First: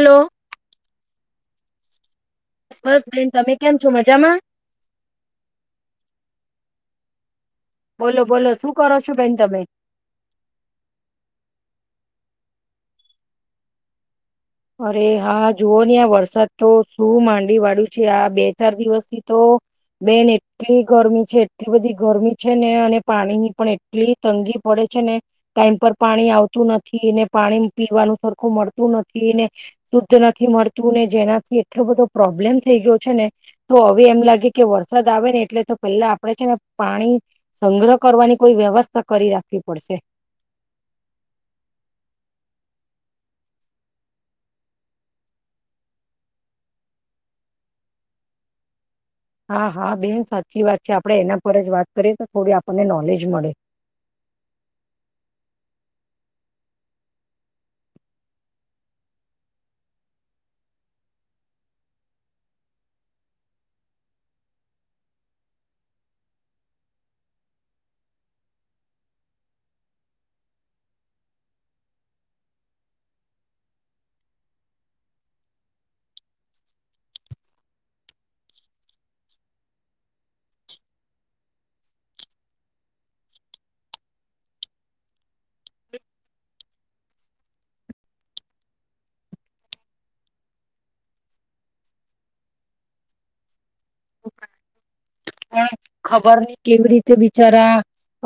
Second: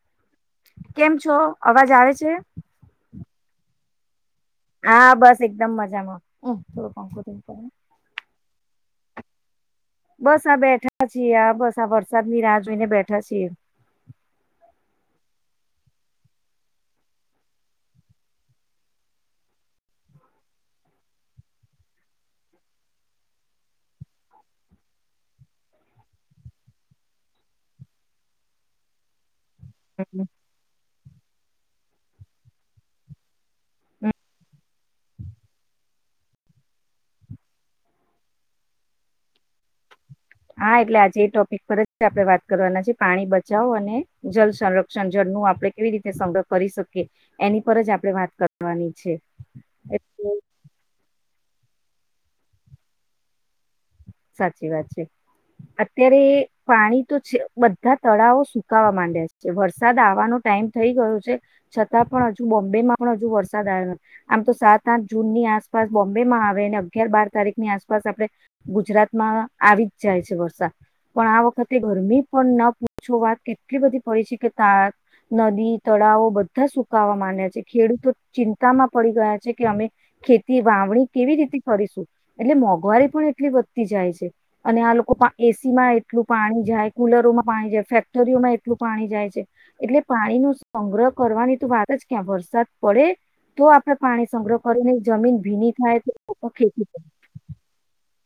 Hello કેમ છો અવાજ આવે છે બસ બસ બેન તમે કેમ છો મજામાં હા બસ એકદમ મજામાં હ થોડુંં બોલો બોલો શું કરો છો બેન તમે બસ આ બેઠા છીએ આ બસ આ વરસાદ ની રાહ જોઈને બેઠા છીએ અરે હા જુવ હ આ વરસાદ તો શું માંડી વાળું છે આ બે ચાર દિવસથી તો બેન એટલી ગરમી છે એટલી બધી ગરમી છે ને અને પાણી ની પણ એટલી તંગી પડે છે ને ટાઈમ પર પાણી આવતું નથી ને પાણી પીવાનું સરખું મળતું નથી [inaudible] શુદ્ધ નથી મળતું ને જેના એટલો બધો પ્રોબ્લેમ થઈ ગયો છે ને તો હવે એમ લાગે કે વરસાદ આવે ને એટલે તો પેલા આપડણે છે ને પાણી સંગ્રહ કરવાની કોઈ વ્યવસ્થા કરી રાખવી પડશે. હા એટલે આજે એ ટોપિક પર જ આપણે વાત કરવાના છે પાણી બચાવો અને જળ સંરક્ષણ જળનું આપડણે કેવી રીતે સંગ્રહ કરી શકીએ એની પર જ આપણે વાત કરવાની છે હા હા એ બેન સાચી વાત છે આપડે એના ફર જ વાત કરીએ તો થોડી આપણને નોલેજ મળે સાચી વાત છે અત્યારે પાણી તો છે બધા તળાવો સુકાવા માંડ્યા છે વરસાદ આવવાનો ટાઈમ થઈ ગયો છે છતાં પણ હજુ બોમ્બે માં પણ હજુ વરસાદ આવે આમ તો સાત આઠ જૂનની આસપાસ બોમ્બેમાં આવે ને અગિયાર બાર તારીખની આસપાસ આપણે ગુજરાતમાં આવી જ જાય છે વરસાદ પણ આ વખતે ગરમી પણ ન પૂછો વાત કેટલી બધી પડી છે કે ત નદી તળાવો બધા સુકાવા માંડ્યા છે ખેડૂતો ચિંતામાં પડી ગયા છે કે અમે ખેતી વાવણી કેવી રીતે ફરીશું એટલે મોંઘવારી પણ એટલી વધતી જાય છે અને આ લોકો એસી માં એટલું પાણી જાય કુલરોમાં પાણી જાય ફેક્ટરીઓમાં એટલું પાણી જાય છે એટલે પાણી ન સંગ્રહ કરવાની તો વાત જ ક્યાં વરસાદ પડે તો આપડે પાણી સંગ્રહ કરી ન પણ ખબર ની કેવી રીતે વિચારા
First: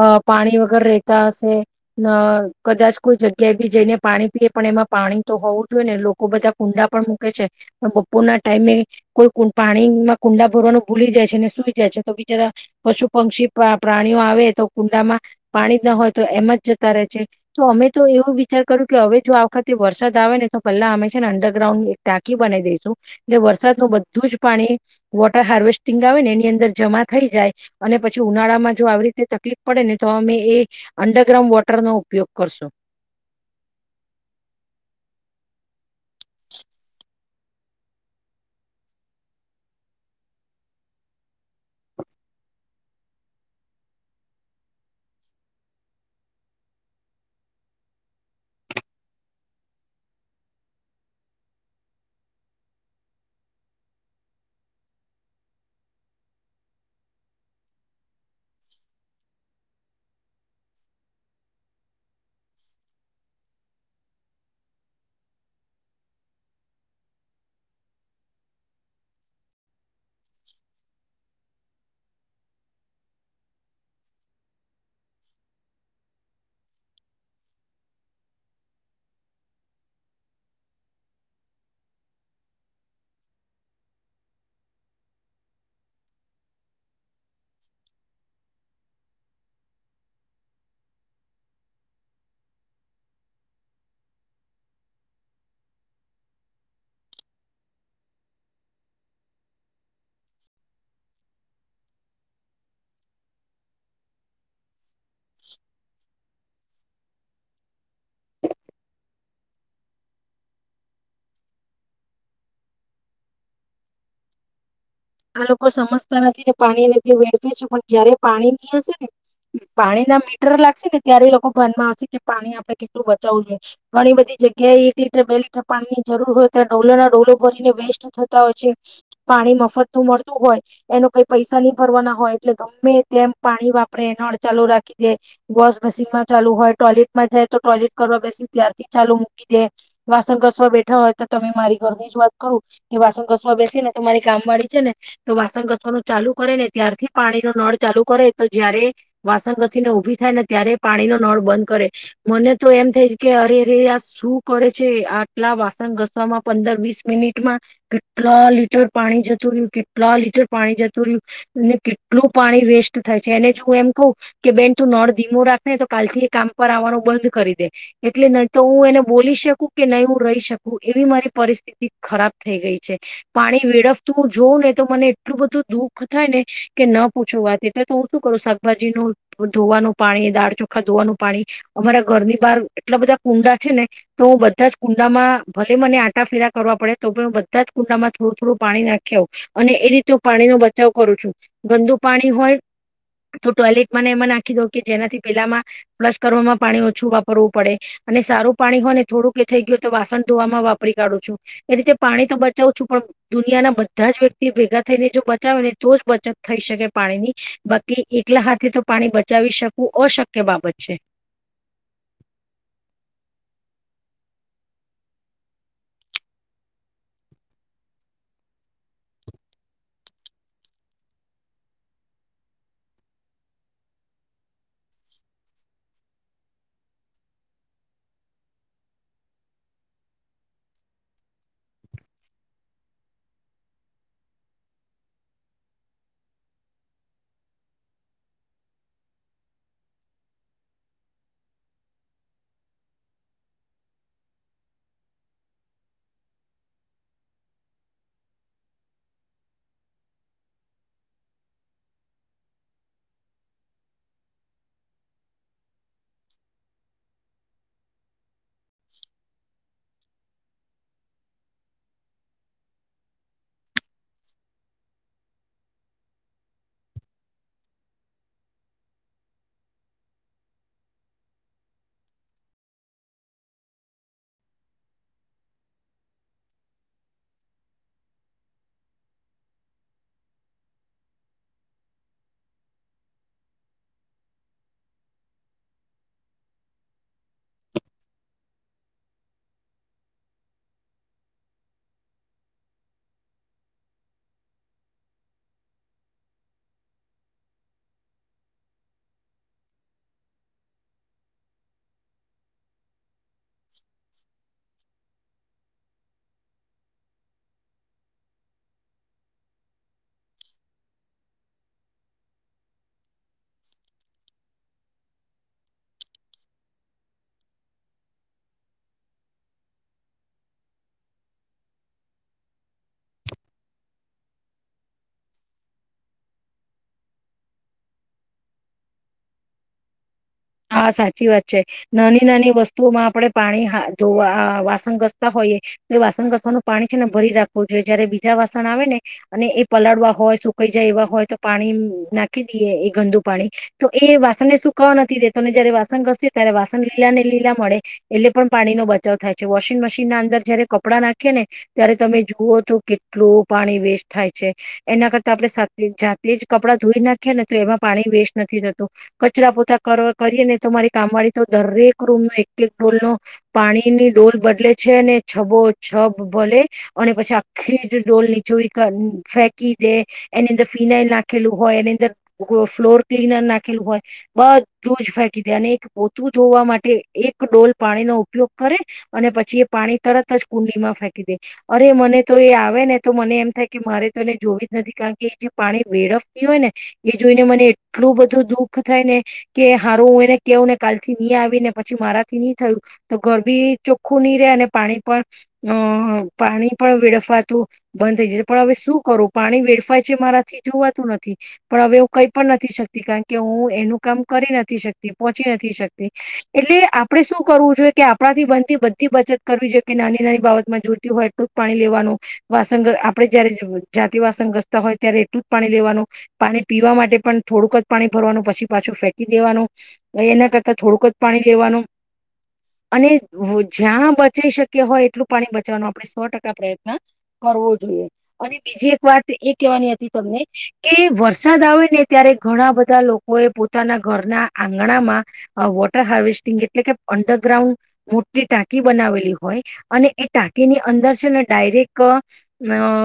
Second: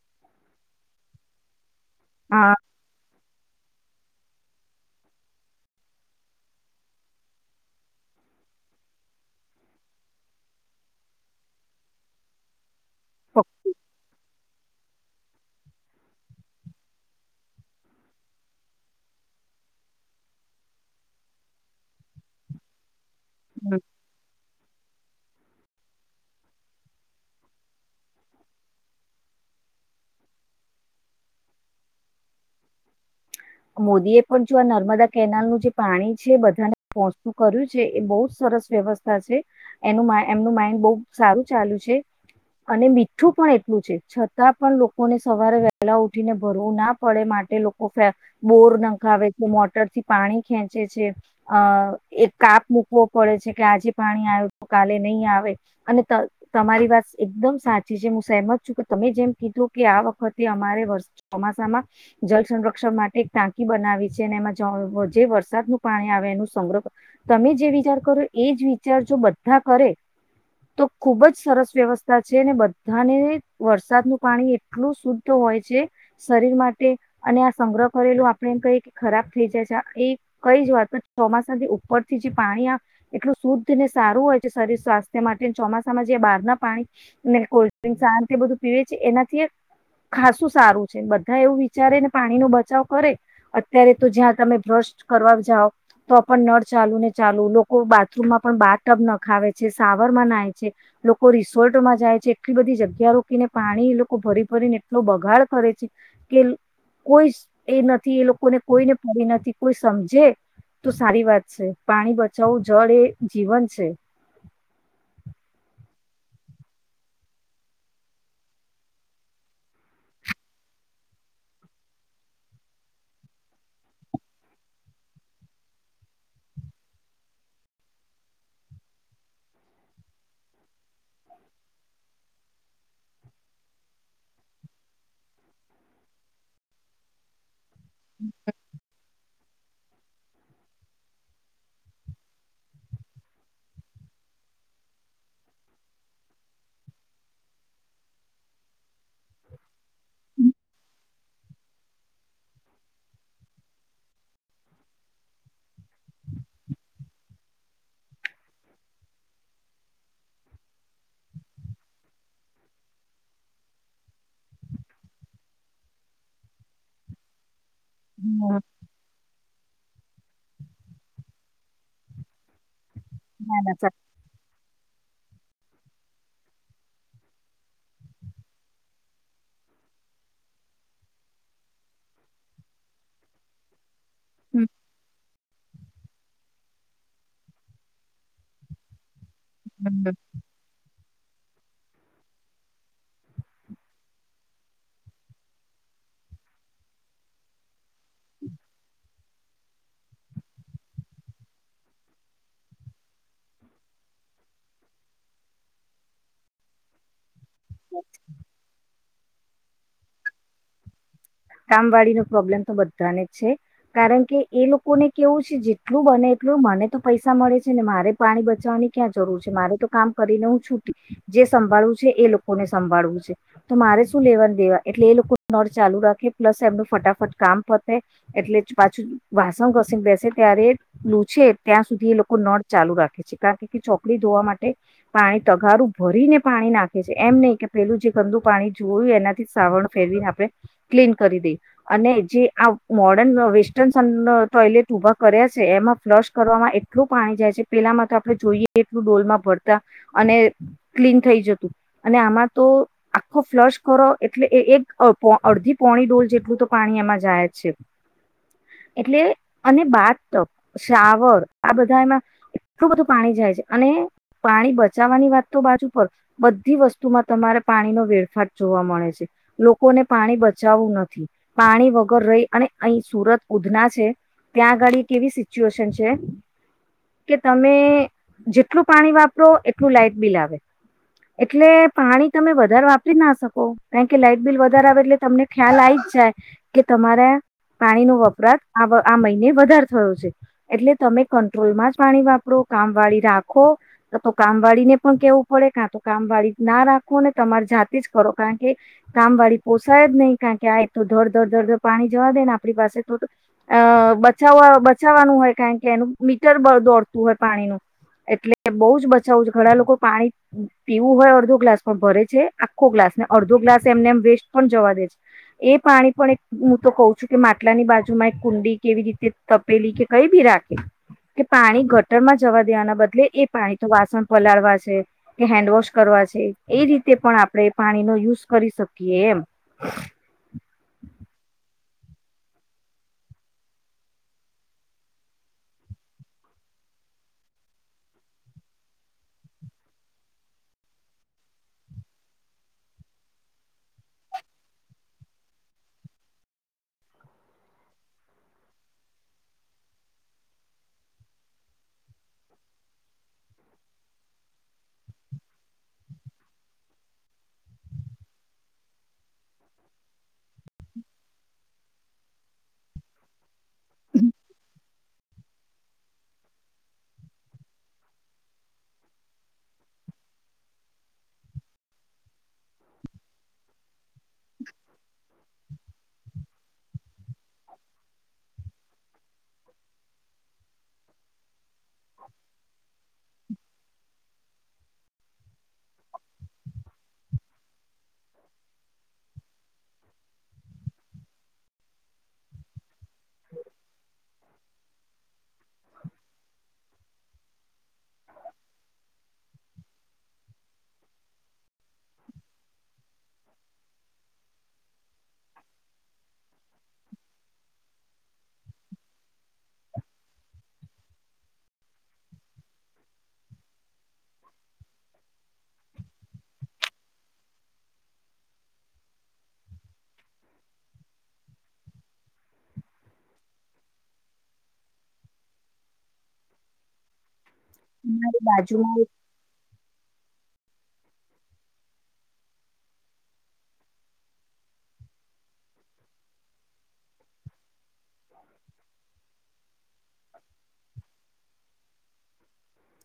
અ પાણી વગેર રહેતા હશે ના કદાચ કોઈ જગ્યા કે્યા બી જઈને પાણી પીએ પણ એમાં પાણી તો હોવું જોઈએ ને લોકો બધા કુંડા પણ મૂકે છે પણ બપોર ના ટાઈમે કોઈ પાણીમાં કુંડા ભરવાનું ભૂલી જાય છે ને શું છે. તમે જરા પશુ પંક્ષી પ્રાણીઓ આવે તો કુંડામાં પાણી ના હોય તો એમ જ જતા રહે છે તો અમે તો એવું વિચાર કરું કે હવે જો આ વખતે વરસાદ આવે ને તો પહેલા અમે છે ને અંડરગ્રાઉન્ડ એક ટાંકી બનાવી દઈશું એટલે વરસાદ નું બધું જ પાણી વોટર હાર્વેસ્ટિંગ આવે ને એની અંદર જમા થઈ જાય અને પછી ઉનાળામાં જો આવી રીતે તકલીફ પડે ને તો અમે એ અંડરગ્રાઉન્ડ વોટરનો ઉપયોગ કરશું. મોદીએ પણ જો આ નર્મદા કેનાલનું જે પાણી છે, બધાને પહચું કર્યું છે એ બહુ સરસ વ્યવસ્થા છે, એનું એમનું માઇન્ડ બહ સારું ચાલુ છે અને મીઠું પણ એટલું છે છતાં પણ લોકોને સવારે વહેલા ઉઠીને ભરવું ના પડે માટે લોકો બરખ મોટરથી પાણી ખેંચે છે, અ એક કાપ મુૂકવો પડે છે, કે આજે પાણી આવે તો કાલે નહીં આવે અને તમારી વાત એકદમ સાચી છે. હું સહેમત છું, કે તમે જેમ કીધું કે આ વખતે અમારે ચોમાસામાં જલ સંરક્ષણ માટે ટાંકી બનાવી છે, ને એમાં જે વરસાદનું પાણી આવે એનું સંગ્રહ તમે જે વિચાર કરો એ જ વિચાર જો બધા કરે તો ખુબ જ સરસ વ્યવસ્થા છે બધાને વરસાદનું પાણી એટલું શુદ્ધ હોય છે શરીર માટે અને આ સંગ્રહ કરલું આપડણે એમ કહીએ કે ખરાબ થઈ જાય છે, એ કઈ જ વાત ચોમાસાથી ઉપરથી જે પાણી આ એટલું શુદ્ધ ને સારું હોય છે, શરીર, સ્વાસ્થ્ય માટે ચોમાસામાં જે બહાર ના પાણી, કોલ્ડ્રિંક્સ શંત બધું પીવે છે એનાથી ખાસું સારું છે બધા એવું વિચારેને પાણીનો બચાવ કરે અત્યારે તો જ્યાં તમે બ્રશ કરવા જાાવ તો પણ નળ ચાલુ ને ચાલુ લોકો બાથરૂમમાં પણ બા ટબ ના ખાવે છે. શાવર માં નાાય છે લોકો રિસોર્ટમાં જાય છે, એટલી બધી જગ્યા રોકીને પાણી લોકો ભરી ભરીને એટલો બગાડ કરે છે, કે કોઈ એ નથી એ લોકોને કોઈને પડી નથી કોઈ સમજે તો સારી વાત છે. પાણી બચાવવું જળ એ જીવન છે. આ લોકો સમજતા નથી ને પાણી ને એ રીતે વેડફે છે. પણ જયારે પાણી નહી હશે ને પાણી ના મીટર લાગશે ને ત્યારે લોકો ભનમાં આવશે કે પાણી આપડણે કેટલું બચાવવું જોઈએ ઘણી બધી જગ્યાએ એક લીટર, બે લીટર પાણી ની જરૂર હોય ત્યારે ડોલો ના ડોલો ભરીને વેસ્ટ થતા હોય છે. પાણી મફત મળતું હોય એનો કઈ પૈસા નહી ભરવાના હોય એટલે ગમે તેમ પાણી વાપરે એ હળચાલુ રાખી દે વોશ મશીન માં, ચાલુ હોય ટોયલેટમાં જાય. તો ટોલેટ કરવા બેસી ત્યારથી ચાલુ કે જે વાસણ કસવા બેઠા હોય તો તમે મારી ઘર ની જ વાત કરું કે વાસણ કસવા બેસી ને તો મારી કામ વાળી ને તો વાસણ ઘસવાનું ચાલુ કરે ને ત્યારથી પાણી નો નળ ચાલુ કરે, તો જયારે વાસણ ઘસીને ઉભી થાય ને હમ ત્યારે પાણી નો નળ બંધ કરે મને તો એમ થાય કે અરે, અરે આ શું કરે છે. આટલા વાસણ ઘસવામાં પંદર, વીસ મિનિટમાં કેટલા લીટર પાણી જ તું રહ્યું કેટલા લીટર પાણી જતું રહ્યું, કેટલું પાણી વેસ્ટ થાય છે એને જું એમ કહ કે બેન તું નળ ધીમો રાખેને તો કાલથી એ કામ પર આવવાનું બંધ કરી દે. એટલે નહ તો હું એને બોલી શકું કે નહી, હું રહી શકું એવી મારી પરિસ્થિતિ ખરાબ થઈ ગઈ છે. ના પાણી ના વેડફ કહ ને તો મને એટલું બધું દુઃખ થાય, ને કે ન પૂછવા વાત એટલે તો હું શું કરું શાકભાજી ન ધોવાનું પાણી દાળ ચોખા ધોવાનું પાણી અમારા ઘરની બહાર એટલા બધા કુંડા છે, ને તો હું સાચું. બધા જ કુંડામાં ભલે મને આંટા ફેરા કરવા પડે તો હ બધા જ કુંડામાં થોડું થોડું પાણી નાખ નાખી આવું. અને એ રીતે પાણી નો બચાવ બચાવ કરું છું. ગંદુ પાણી હોય તો ટોયલેટ મને એમાં નાખી દઉ કે જેનાથી પેલામાં ફ્લશ કરવામાં પાણી ઓછું વાપરવું પડે, અને સારું પાણી હોય ને થોડુંક એ થઈ ગયું તો વાસણ ધોવામાં વાપરી કાઢું છું. એ રીતે પાણી તો બચાવું છું પણ દુનિયાના બધા જ વ્યક્તિ ભેગા થઈને જો બચાવે ને તો જ બચત થઈ શકે પાણીની. બાકી એકલા હાથે તો પાણી બચાવી શકવું અશક્ય બાબત છે. કામવાળીનો પ્રોબ્લેમ તો બધાને જ છે, કારણ કે એ લોકોને કેવું છે જેટલું બને એટલું મને તો પૈસા મળે છે, ને મારે પાણી બચાવવાની ક્યાં જરૂર છે, મારે તો કામ કરીને હું છૂટી જે સંભાળવું છે, એ લોકોને સંભાળવું છે, તો મારે શું લેવાને દેવા એટલે એ લોકો નળ ચાલુ રાખે પ્લસ એમનું ફટાફટ કામ પતે એટલે પાછું વાસણ ઘસંગ બેસે ત્યારે લૂછે ત્યાં સુધી એ લોકો નળ ચાલુ રાખે છે, કારણ કે ચોકલી ધોવા માટે પાણી તગારું ભરીને પાણી નાખે છે, એમ નહીં કે પેલું જે ગંદુ પાણી જોયું એનાથી સાવણ ફેરવીને આપણે ક્લીન કરી દે અને જે આ મોર્ડન વેસ્ટર્ન સન ટોયલેટ ઉઊભા કર્યા છે, એમાં ફ્લશ કરવામાં એટલું પાણી જાય છે. પેલામાં તો આપણે જોઈએ એટલું ડોલમાં ભરતા અને ક્લીન થઈ જતું અને આમાં તો આખો ફ્લશ કરો એટલે એક અડધી પોણી ડોલ જેટલું તો પાણી એમાં જાય છે, એટલે અને બાથ ટબ, શાવર આ બધા એમાં એટલું બધું પાણી જાય છે, અને પાણી બચાવવાની વાત તો બાજુ પર બધી વસ્તુમાં તમારે પાણીનો વેડફાટ જોવા મળે છે. લોકોને પાણી બ જું નથી પાણી વગર રહી અને અહી સુરત ઉધના છે. ત્યાં આગળ એક એવી સિચ્યુએશન છે, કે તમે જેટલું પાણી વાપરો એટલું લાાઈટ બિલ આવે એટલે પાણી તમે વધારે વાપરી ના શકો કારણ કે લાાઈટ બિલ વધારે આવે એટલે તમને ખ્યાલ આવી જ જાય કે તમારા પાણીનો વપરાશ આ મહિને વધારે થયો છે, એટલે તમે કંટ્રોલમાં જ પાણી વાપરો કામ વાળી રાખો તો કામવાળીને પણ કેવું પડે કાં તો કામ વાળી ના રાખો અનેને તમારી જાતે જ કરો કારણ કે કામવાળી પોસાય જ નહીં. કારણ કે આ તો ધર ધર ધડ ધડ પાણી જવા દે ને આપણી પાસે તો અ બચાવવા બચાવવાનું હોય કારણ કે એનું મીટર દોડતું હોય પાણીનું એટલે બઉુ જ બચાવવું છે, ઘણા લોકો પાણી પીવું હોય અડધો ગ્લાસ પણ ભરે છે, આખો ગ્લાસ ને અડધો ગ્લાસ એમને એમ વેસ્ટ પણ જવા દે છે. એ પાણી પણ એક હું તો કહ છું, કે માટલાની બાજુ માં એક કુંડી કેવી રીતે તપેલી કે કઈ ભી રાખે કે પાણી ગટરમાં જવા દેવાના બદલે એ પાણી તો વાસણ પલાળવા છે, કે હેન્ડવોશ કરવા છે, એ રીતે પણ આપણે પાણીનો યુઝ કરી શકીએ. એમ. હ હા સાચી વાત છે. નાની નાની વસ્તુઓમાં આપણે પાણી ધોવા વાસણ ઘસતા હોઈએ તો એ વાસણ ઘસવાનું પાણી છે, ને ભરી રાખવું જોઈએ જયારે બીજા વાસણ આવે ને અને એ પલાળવા હોય સુકાઈ જાય એવા હોય તો પાણી નાખી દઈએ એ ગંદુ પાણી તો એ વાસણને સુકાવા નથી દેતું. તમે જયારે વાસણ ઘસી ત્યારે વાસણ લીલા ને લીલા મળે એટલે પણ પાણીનો બચાવ થાય છે. વોશિંગ મશીન ના અંદર જયારે કપડાં નાખીએ ને ત્યારે તમે જુઓ તો કેટલું પાણી વેસ્ટ થાય છે, એના કરતા આપણે જાતે જ કપડાં ધોઈ નાખીએ ને તો એમાં પાણી વેસ્ટ નથી થતું. કચરા પોતા કર કરીએ ને તમારી કામ વાળી તો દરેક રૂમ નો એક એક ડોલ નો પાણી ની ડોલ બદલે છે. છે ને છબો છબ ભલે અને પછી આખી જ ડોલ નીચો ફેંકી દે એની અંદર ફિનાઈલ નાખેલું હોય, એની અંદર ફ્લોર ક્લીનર નાખેલું હોય. બધુ બધું જ ફેંકી દે અને એક પોતું ધોવા માટે એક ડોલ પાણીનો ઉપયોગ કરે અને પછી એ પાણી તરત જ કુંડીમાં ફેંકી દે અરે મને તો એ આવે ને તો મને એમ થાય કે મારે તો એને જોવી જ નથી, કારણ કે એ જે પાણી વેળફતી હોય ને એ જોઈને મને એટલું બધું દુઃખ થાય ને કે હારું હું એને કહું ને કાલથી નહી. આવી ને પછી મારાથી નહી થયું તો ઘર બી ચોખ્ખું નહી રહેે અને પાણી પણ અ પાણી પણ વેડફાતું બંધ થઈ જતું. પણ હવે શું કરું પાણી વેડફાય છે મારાથી જોવાતું નથી પણ હવે હું કઈ પણ નથી શકતી, કારણ કે હું એનું કામ કરી નથી શકતી પહોંચી નથી શકતી એટલે આપણે શું કરવું જોઈએ કે આપણાથી બનતી બધી બચત કરવી જોઈએ. નાની નાની બાબતમાં જોતી હોય એટલું જ પાણી લેવાનું. વાસણ આપણે જયારે જાતિ વાસણ રસતા હોય ત્યારે એટલું જ પાણી લેવાનું પાણી પીવા માટે પણ થોડુંક જ પાણી ભરવાનું પછી પાછું ફે ફેંકી દેવાનું એના કરતાં થોડુંક જ પાણી દેવાનું અને જ્યાં બચી શક્યા હોય એટલું પાણી બચવાનું આપણે સો ટકા પ્રયત્ન કરવો જોઈએ અમારી અને બીજી બાજુમાં એક વાત એ કેવાની તમને કે વરસાદ આવે ને ત્યારે ઘણા બધા લોકો એ પો પોતાના ઘરના આંગણામાં વોટર હાર્વેસ્ટિંગ એટલે કે અંડરગ્રાઉન્ડ મોટી ટાંકી બનાવેલી હોય. અને એ ટાંકીની અંદર છે ને ડાયરેક્ટ અ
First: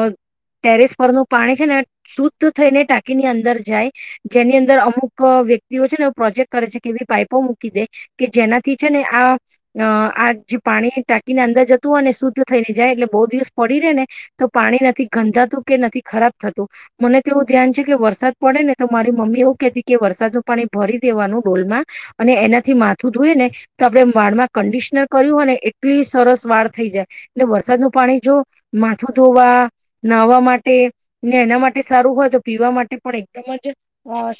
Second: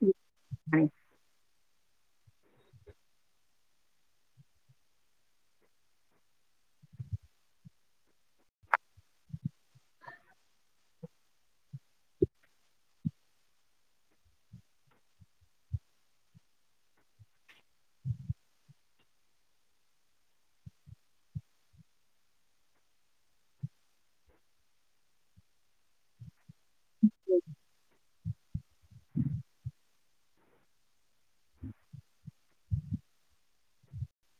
છે ટેરિસ પાણી. પરનું પાણી છે ને શુદ્ધ થઈને ટાંકીની અંદર જાય. જેની અંદર અમુક વ્યક વ્યક્તિઓ ને પ્રોજેક્ટ કરે છે. કે એવી પાઈપો મૂકી દે, કે જેનાથી છે ને આ ન આ જે પાણી ટાંકીને અંદર જતું હો અને શુદ્ધ થઈ ને જાય. એટલે બહુ દિવસ પડી રે ને તો પાણી નથી ગંધાતું, કે નથી ખરાબ થતું. મને તો એવું ધ્યાન છે કે વરસાદ પડે ને તો મારી મમ્મી એવું કેહેતી કે વરસાદ પાણી ભરી દેવાનું ડોલમાં. અને એનાથી માથું ધોય ને તો આપડે વાળ માં કંડિશનર કર્યું હોય ને એટલી સરસ વાળ થઈ જાય. એટલે વરસાદનું પાણી જો માથું ધોવા, નાહવા માટે ને એના માટે સારું હોય. તો પીવા માટે પણ એકદમ જ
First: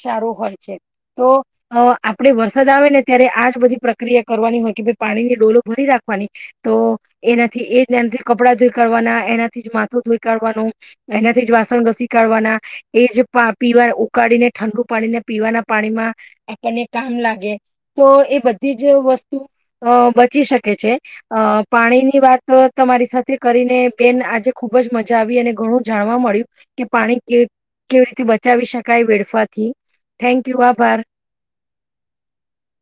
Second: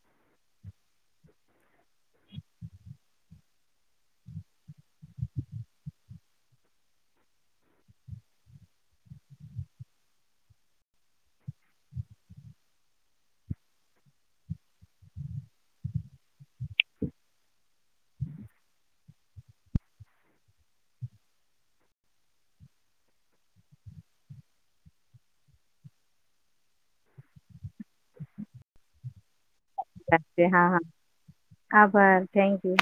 સારું હોય છે. તો અ આપડે વરસાદ આવે ને ત્યારે આજ બધી પ્રક્રિયા કરવાની હોય. કે ભાઈ પાણીની ડોલો ભરી રાખવાની. તો એનાથી એ જ એનાથી કપડાં ધોઈ કાઢવાના, એનાથી જ માથું ધોઈ કાઢવાનું, એનાથી જ વાસણ ઘસી કાઢવાના, એ જ પીવા ઉકાળીને ઠંડુ પાણીને પીવાના પાણીમાં આપણને કામ લાગે. તો એ બધી જ વસ્તુ અ બચી શકે છે. અ પાણીની વાત તમારી સાથે કરીને બેન આજે ખુબ જ મજા આવી. અને ઘણું જાણવા મળ્યું, કે પાણી કે કેવી રીતે બચાવી શકાય વેડફાથી થેન્ક [unintelligible] હા યુ હા, આભાર આાભાર થેન્ક યુ.